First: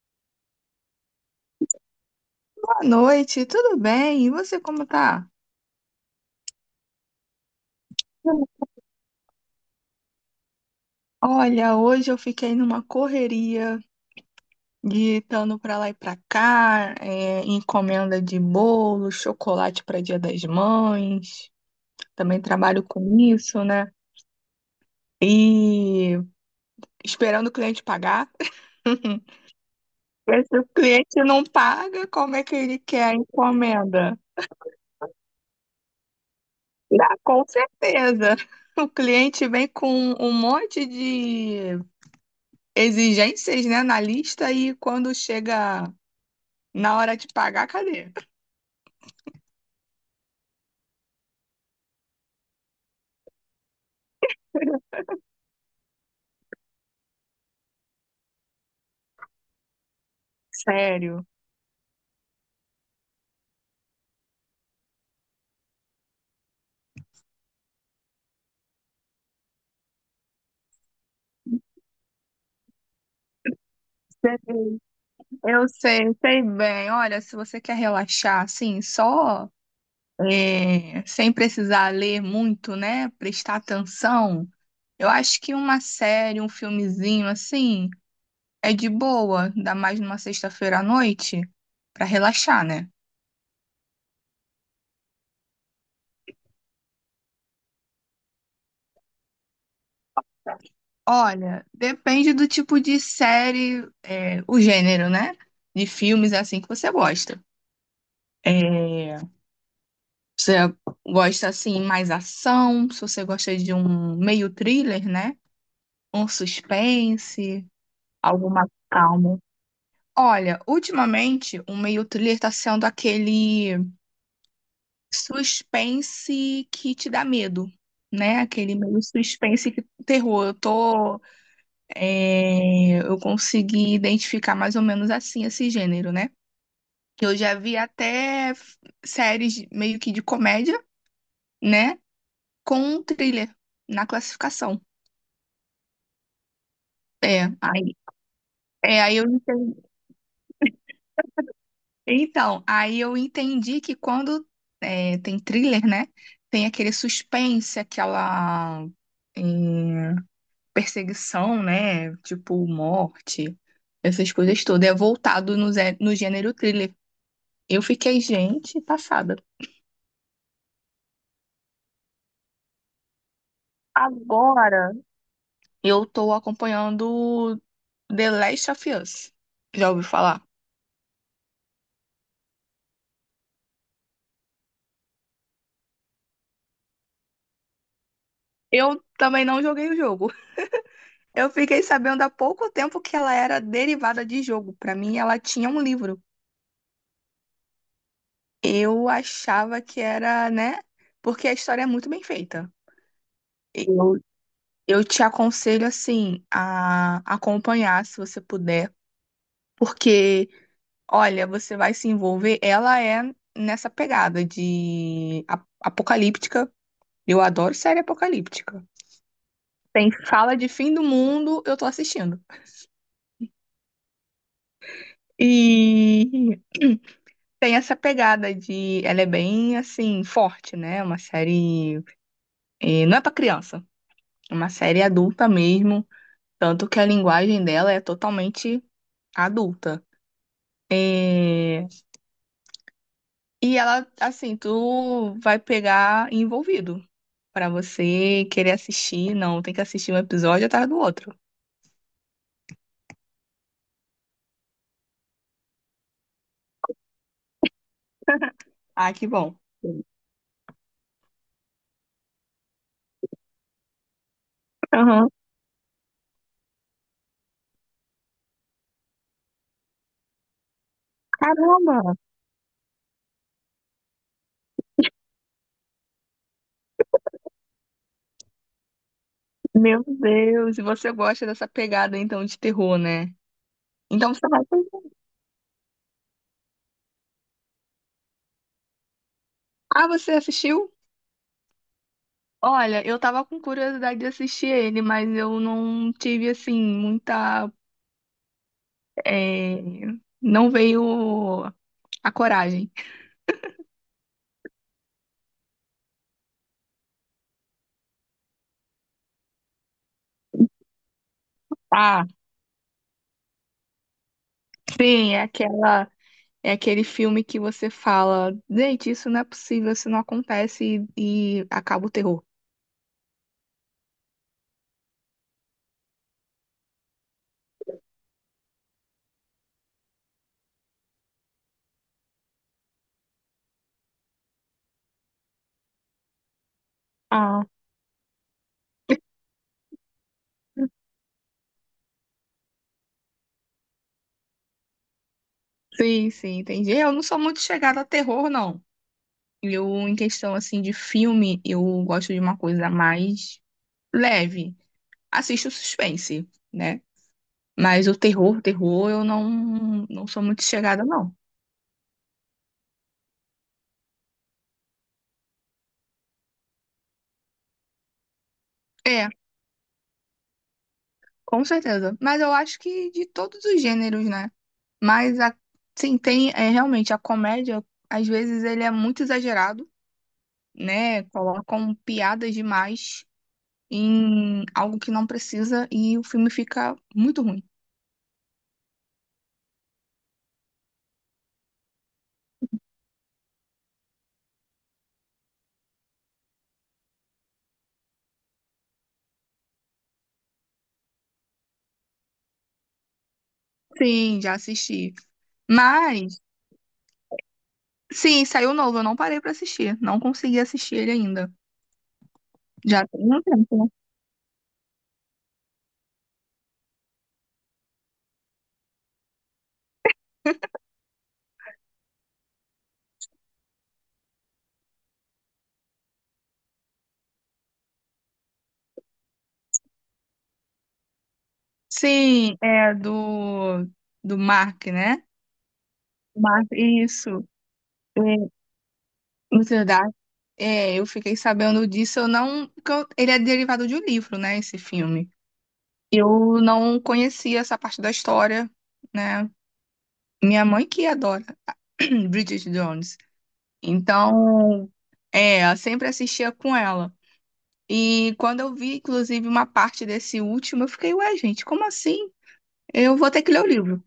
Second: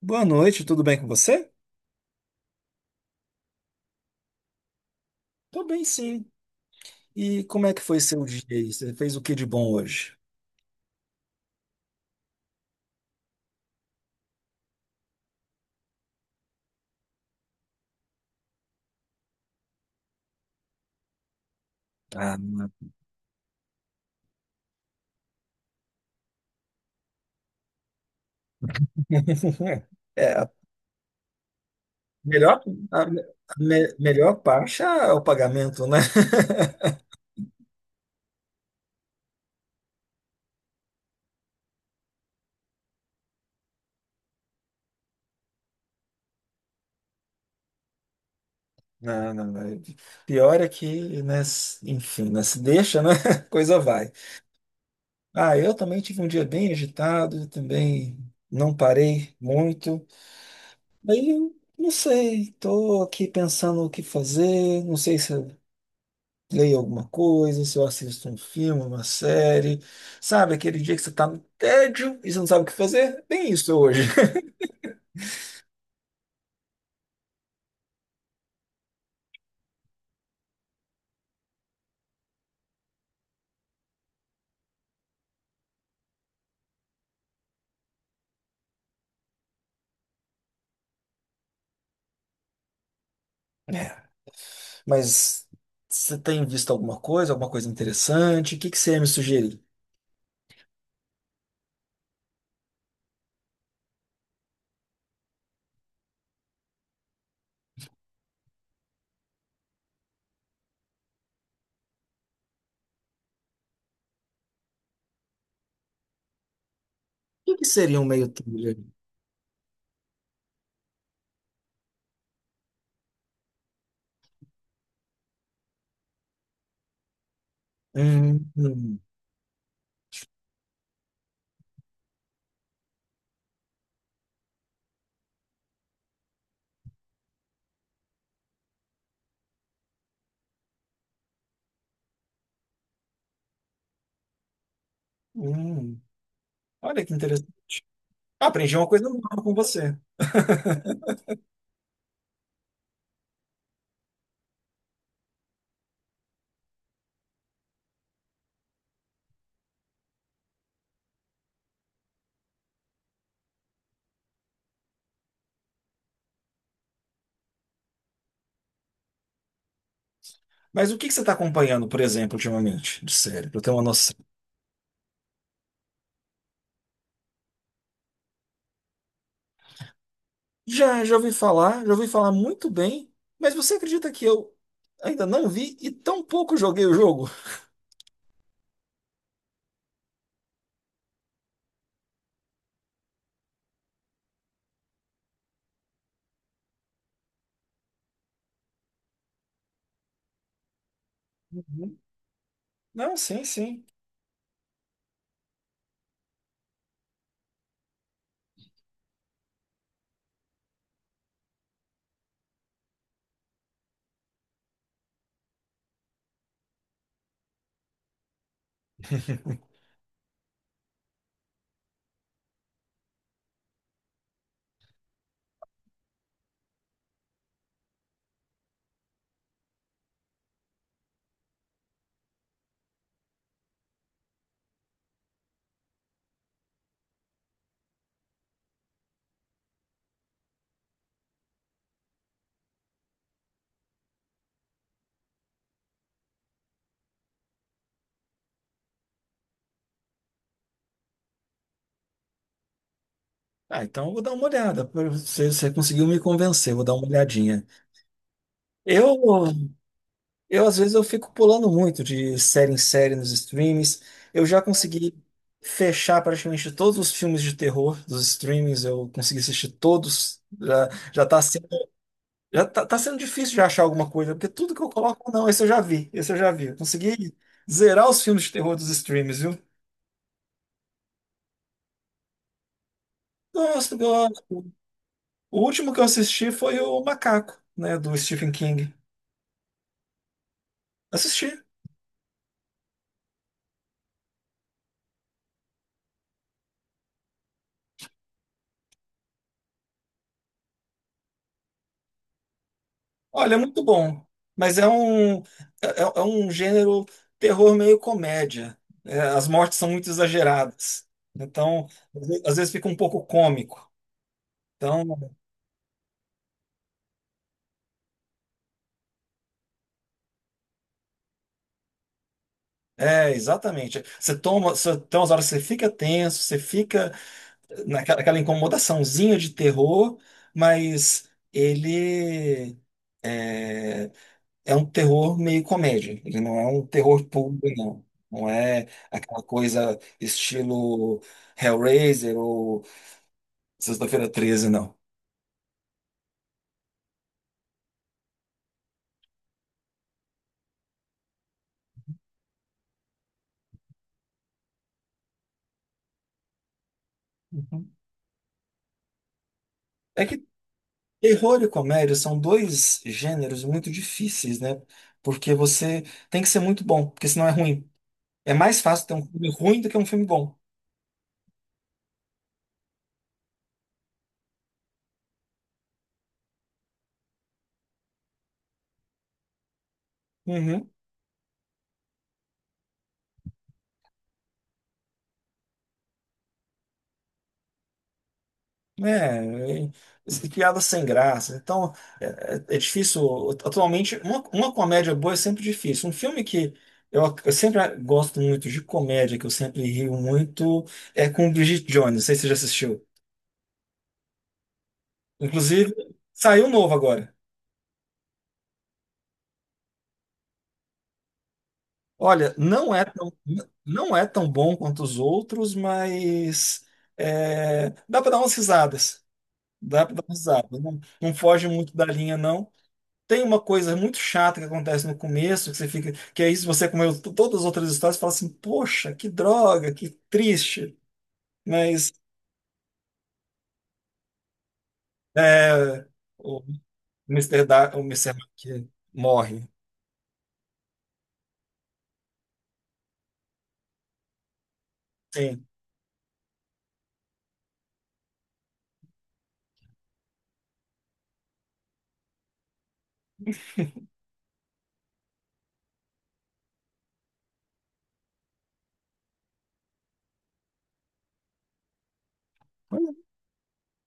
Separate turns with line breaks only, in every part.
Boa noite, tudo bem com você?
Boa noite, tudo bem? E você como tá?
Tô bem, sim. E como é que foi seu dia aí? Você fez o que de bom hoje?
Olha, hoje eu fiquei numa correria de estando para lá e para cá, encomenda de bolo, chocolate para Dia das Mães.
Ah,
Também trabalho com isso, né? E esperando o cliente pagar. Se
é,
o cliente não paga, como é que
melhor,
ele
a
quer a encomenda?
melhor parte é o pagamento, né?
Ah, com certeza. O cliente vem com um monte de exigências, né, na lista e quando chega na hora de pagar, cadê?
Não, não, não. Pior é que, né, enfim, né, se deixa, né? a Coisa vai. Ah, eu também tive um dia bem agitado, também não parei muito.
Sério.
Aí, eu não sei, tô aqui pensando o que fazer, não sei se leio alguma coisa, se eu assisto um filme, uma série, sabe? Aquele dia que você tá no tédio e você não sabe o que fazer? Bem isso hoje.
Eu sei, bem. Olha, se você quer relaxar assim, só sem precisar ler muito, né, prestar atenção, eu acho que uma série, um filmezinho assim, é de boa, ainda mais numa sexta-feira à noite, pra relaxar, né?
É, mas você tem visto alguma coisa interessante? O que que você ia me sugerir? O
Olha, depende do tipo de série, o gênero, né? De filmes assim que você gosta. É, você gosta assim mais ação? Se você gosta de um meio thriller, né? Um
que que
suspense,
seria um meio
algo mais
trilha?
calmo. Olha, ultimamente o meio thriller tá sendo aquele suspense que te dá medo, né?
Hum,
Aquele
hum,
meio suspense que terror. Eu consegui identificar mais ou menos assim esse gênero, né? Eu já vi até séries meio que de comédia, né? Com thriller na classificação.
hum. Olha que
É,
interessante.
aí,
Ah, aprendi uma
é,
coisa
aí eu
nova com
entendi.
você.
Então, aí eu entendi que quando tem thriller, né? Tem aquele suspense, aquela é, perseguição, né? Tipo, morte, essas coisas todas. É voltado no, no gênero thriller. Eu fiquei, gente, passada.
Mas o que que você está acompanhando, por exemplo, ultimamente, de série, para eu ter uma noção?
Agora eu tô acompanhando The Last of Us. Já ouviu falar?
Já, já ouvi falar muito bem, mas você acredita que eu ainda não vi e tão pouco joguei o jogo?
Eu também não joguei o jogo. Eu fiquei sabendo há pouco tempo que ela era derivada de jogo. Pra mim, ela tinha um livro. Eu achava que era, né? Porque a história é
Uhum.
muito bem feita.
Não, sim, sim.
Eu, eu te aconselho, assim, a acompanhar, se você puder. Porque, olha, você vai se envolver. Ela é nessa pegada de apocalíptica. Eu adoro série apocalíptica. Tem fala de fim do mundo, eu tô assistindo. E tem essa pegada de. Ela é bem, assim, forte, né? É uma série. Não é pra criança, é uma série adulta mesmo. Tanto que a linguagem dela é totalmente adulta. Eh, E ela, assim, tu vai pegar envolvido. Pra você querer assistir, não, tem que assistir um episódio atrás do outro.
Ah, então eu vou dar uma olhada. Você conseguiu me convencer, vou dar uma olhadinha.
Ah,
Eu,
que bom.
eu às vezes eu fico pulando muito de série em série nos streams. Eu já consegui
Aham.
fechar praticamente todos os filmes de terror dos streams. Eu consegui assistir todos. Já,
Caramba,
já tá, tá sendo difícil de achar alguma coisa, porque tudo que eu coloco, não, esse eu já vi, esse eu já vi. Eu consegui zerar os filmes de terror dos streams, viu?
meu Deus, e você gosta dessa pegada então de terror, né?
Nossa, eu-
Então você vai.
o último que eu assisti foi o Macaco, né, do Stephen King.
Ah, você assistiu?
Assisti.
Olha, eu tava com curiosidade de assistir ele, mas eu não tive, assim, muita. é, Não veio a coragem.
Olha, é muito bom, mas é é um gênero terror meio comédia. É, as mortes são muito exageradas. Então,
Ah,
às vezes fica um pouco cômico. Então,
sim, é aquela. É aquele filme que você fala, gente, isso não é possível, isso não acontece e acaba o terror.
é, exatamente. Você, tem umas horas que você fica tenso, você fica naquela aquela incomodaçãozinha de terror, mas ele é, é um terror meio comédia. Ele não é um terror puro,
Ah,
não. Não é aquela coisa estilo Hellraiser ou Sexta-feira Treze, não.
sim, sim, entendi. Eu não sou muito chegada a terror, não. Eu, em questão, assim, de filme, eu gosto de uma coisa mais leve. Assisto suspense, né?
Uhum.
Mas o terror, terror, eu não,
É
não sou
que
muito chegada, não.
terror e comédia são dois gêneros muito difíceis, né? Porque você tem que ser muito bom, porque senão é ruim. É mais fácil ter um
É,
filme ruim do que um filme bom.
com certeza. Mas eu acho que de todos os gêneros, né? Mas, a, sim, tem, é, realmente, a comédia, às vezes, ele é muito exagerado,
Uhum.
né? Colocam piadas demais em algo que não precisa e o filme fica muito ruim.
Né, é, piada sem graça. Então, é, é difícil. Atualmente, uma comédia boa é sempre difícil. Um filme que eu sempre gosto muito de comédia, que eu sempre rio muito, é com Bridget Jones. Não sei se você já assistiu.
Sim, já assisti.
Inclusive,
Mas,
saiu um novo agora.
sim, saiu novo, eu não parei pra assistir. Não consegui assistir ele ainda.
Olha,
Já tem um tempo, né?
não é tão bom quanto os outros, mas é, dá para dar umas risadas. Dá para dar umas risadas. Não, não foge muito da linha, não. Tem uma coisa muito chata que acontece no começo, que você fica, que é isso, você comeu todas as outras histórias e fala assim, poxa, que droga, que triste. Mas
Sim, é do Mark, né?
é, o
Mas isso, é,
Mister Mac
na
morre.
verdade, eu fiquei sabendo disso, eu não, porque ele é derivado de um livro, né, esse filme.
Sim.
Eu não conhecia essa parte da história, né? Minha mãe que adora Bridget Jones. Então, eu sempre assistia com ela. E quando eu vi, inclusive, uma parte desse último, eu fiquei, ué, gente, como assim? Eu vou ter que ler o livro.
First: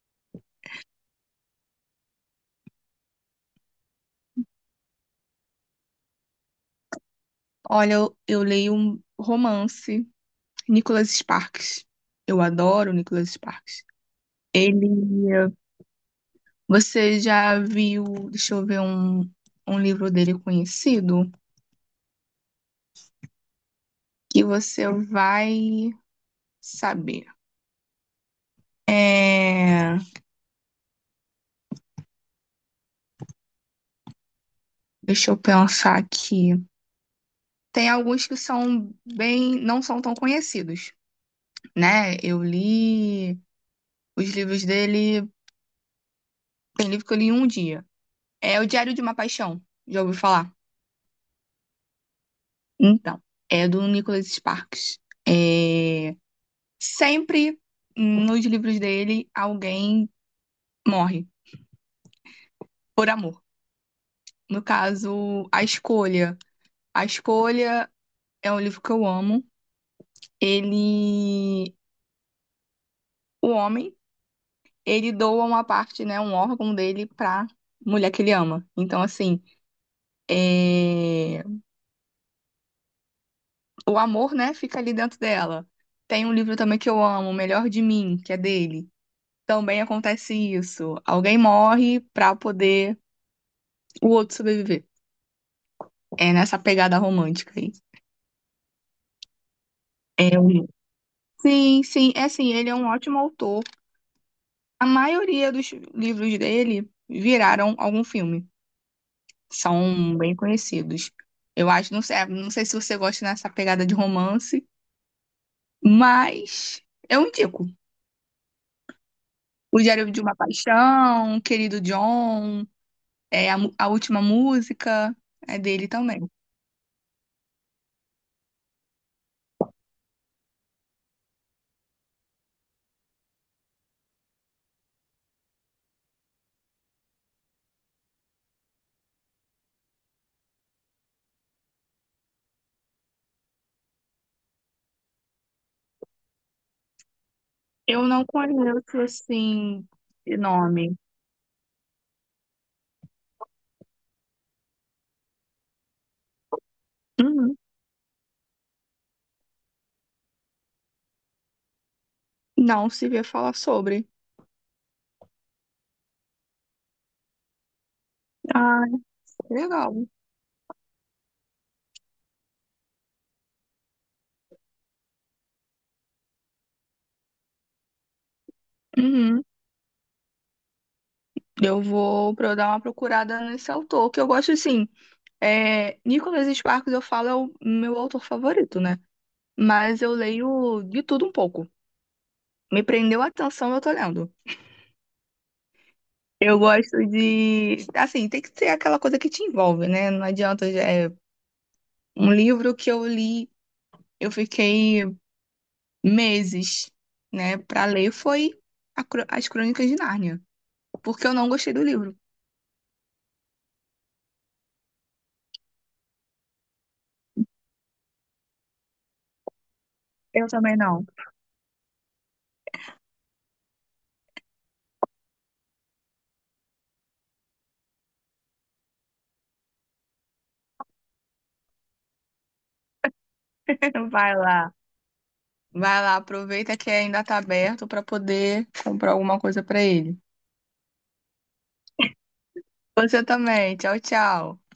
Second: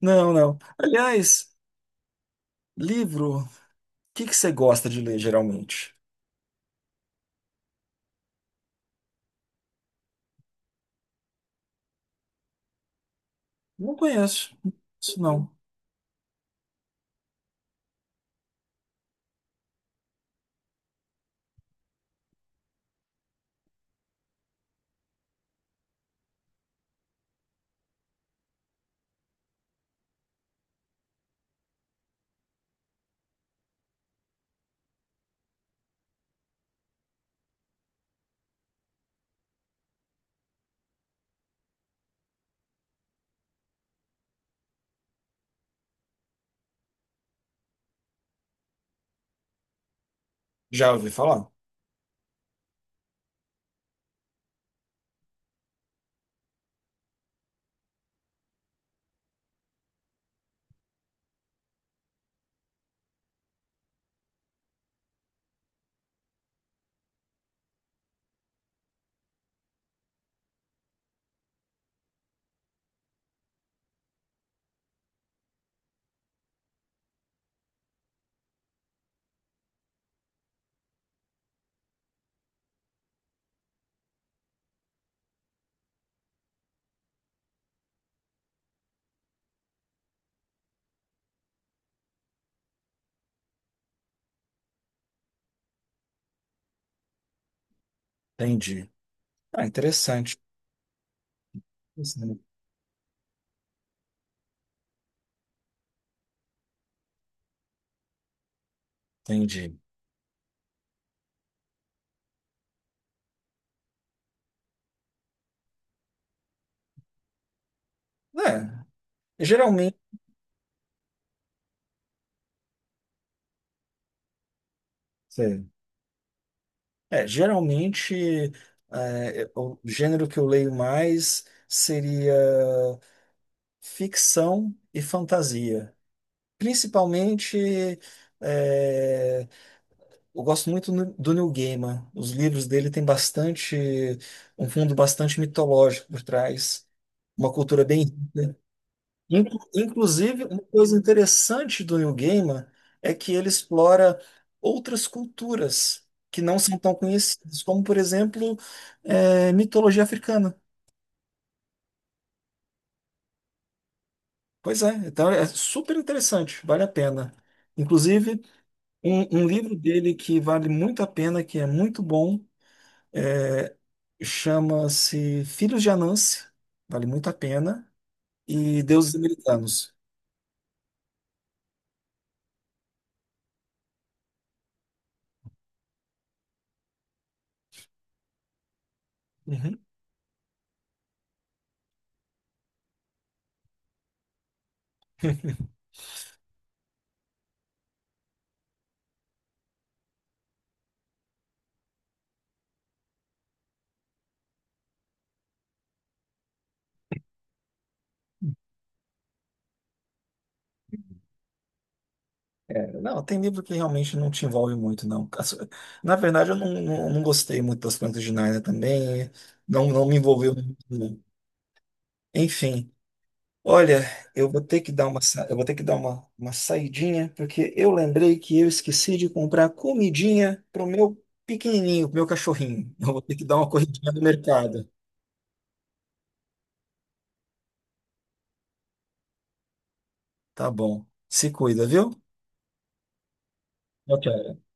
Não, não. Aliás, livro, o que que você gosta de ler geralmente?
Olha, eu leio um romance, Nicholas Sparks. Eu adoro Nicholas Sparks.
Não conheço.
Ele,
Isso não.
você já viu, deixa eu ver um, um livro dele conhecido que você vai saber. É, deixa eu pensar aqui. Tem alguns que são bem, não são tão conhecidos, né? Eu li os livros dele, tem livro que eu li em um dia. É O Diário de uma Paixão, já ouviu falar?
Já ouvi falar?
Então, é do Nicholas Sparks. É, sempre nos livros dele alguém morre. Por Amor. No caso, A Escolha. A Escolha é um livro que eu amo. Ele, o homem, ele doa uma parte, né, um órgão dele pra mulher que ele ama. Então, assim, é, o amor, né, fica ali dentro dela. Tem um livro também que eu amo, O Melhor de Mim, que é dele. Também acontece isso. Alguém morre pra poder o outro sobreviver. É nessa pegada romântica aí.
Entendi. Ah, interessante.
É um- Sim, sim, é
Interessante.
assim, ele é um ótimo autor. A maioria dos livros dele viraram algum filme.
Entendi.
São bem conhecidos. Eu acho, não sei, não sei se você gosta dessa pegada de romance, mas eu indico.
É,
O
geralmente.
Diário de uma Paixão, Querido John, A Última Música é dele também.
É, geralmente, é, o gênero que eu leio mais seria ficção e fantasia. Principalmente, é, eu gosto muito do Neil Gaiman. Os livros dele têm bastante, um fundo bastante mitológico por trás, uma cultura
Eu
bem
não
rica.
conheço, assim, de
Inclusive, uma
nome.
coisa interessante do Neil Gaiman é que ele explora outras culturas que não são tão
Uhum.
conhecidas, como, por exemplo, mitologia africana.
Não se vê falar sobre.
Pois é, então é super interessante, vale a pena. Inclusive,
Ah,
um livro
legal.
dele que vale muito a pena, que é muito bom, chama-se Filhos de Anansi, vale muito a pena, e Deuses
Uhum.
Americanos.
Dar uma procurada nesse autor, que eu gosto, assim, é, Nicholas Sparks, eu falo, é o meu autor favorito, né?
Uhum.
Mas eu leio de tudo um pouco. Me prendeu a atenção, eu tô lendo. Eu gosto de. Assim, tem que ser aquela coisa que te envolve, né? Não adianta. É um livro que eu li, eu fiquei meses, né, pra ler, foi a As Crônicas de Nárnia. Porque eu não gostei do livro.
É, não, tem livro que realmente não te envolve muito, não. As- na verdade, eu não gostei muito das Crônicas de Nárnia também. Não, não me
Eu
envolveu muito,
também não.
não. Enfim, olha, eu vou ter que dar eu vou ter que dar uma saidinha, porque eu lembrei que eu esqueci de comprar comidinha pro meu pequenininho, pro meu cachorrinho. Eu vou ter que dar uma corridinha no
Vai lá.
mercado.
Vai lá, aproveita que ainda tá aberto pra poder comprar alguma coisa pra ele.
Tá bom. Se cuida, viu?
Você também. Tchau,
Tchau, tchau.
tchau.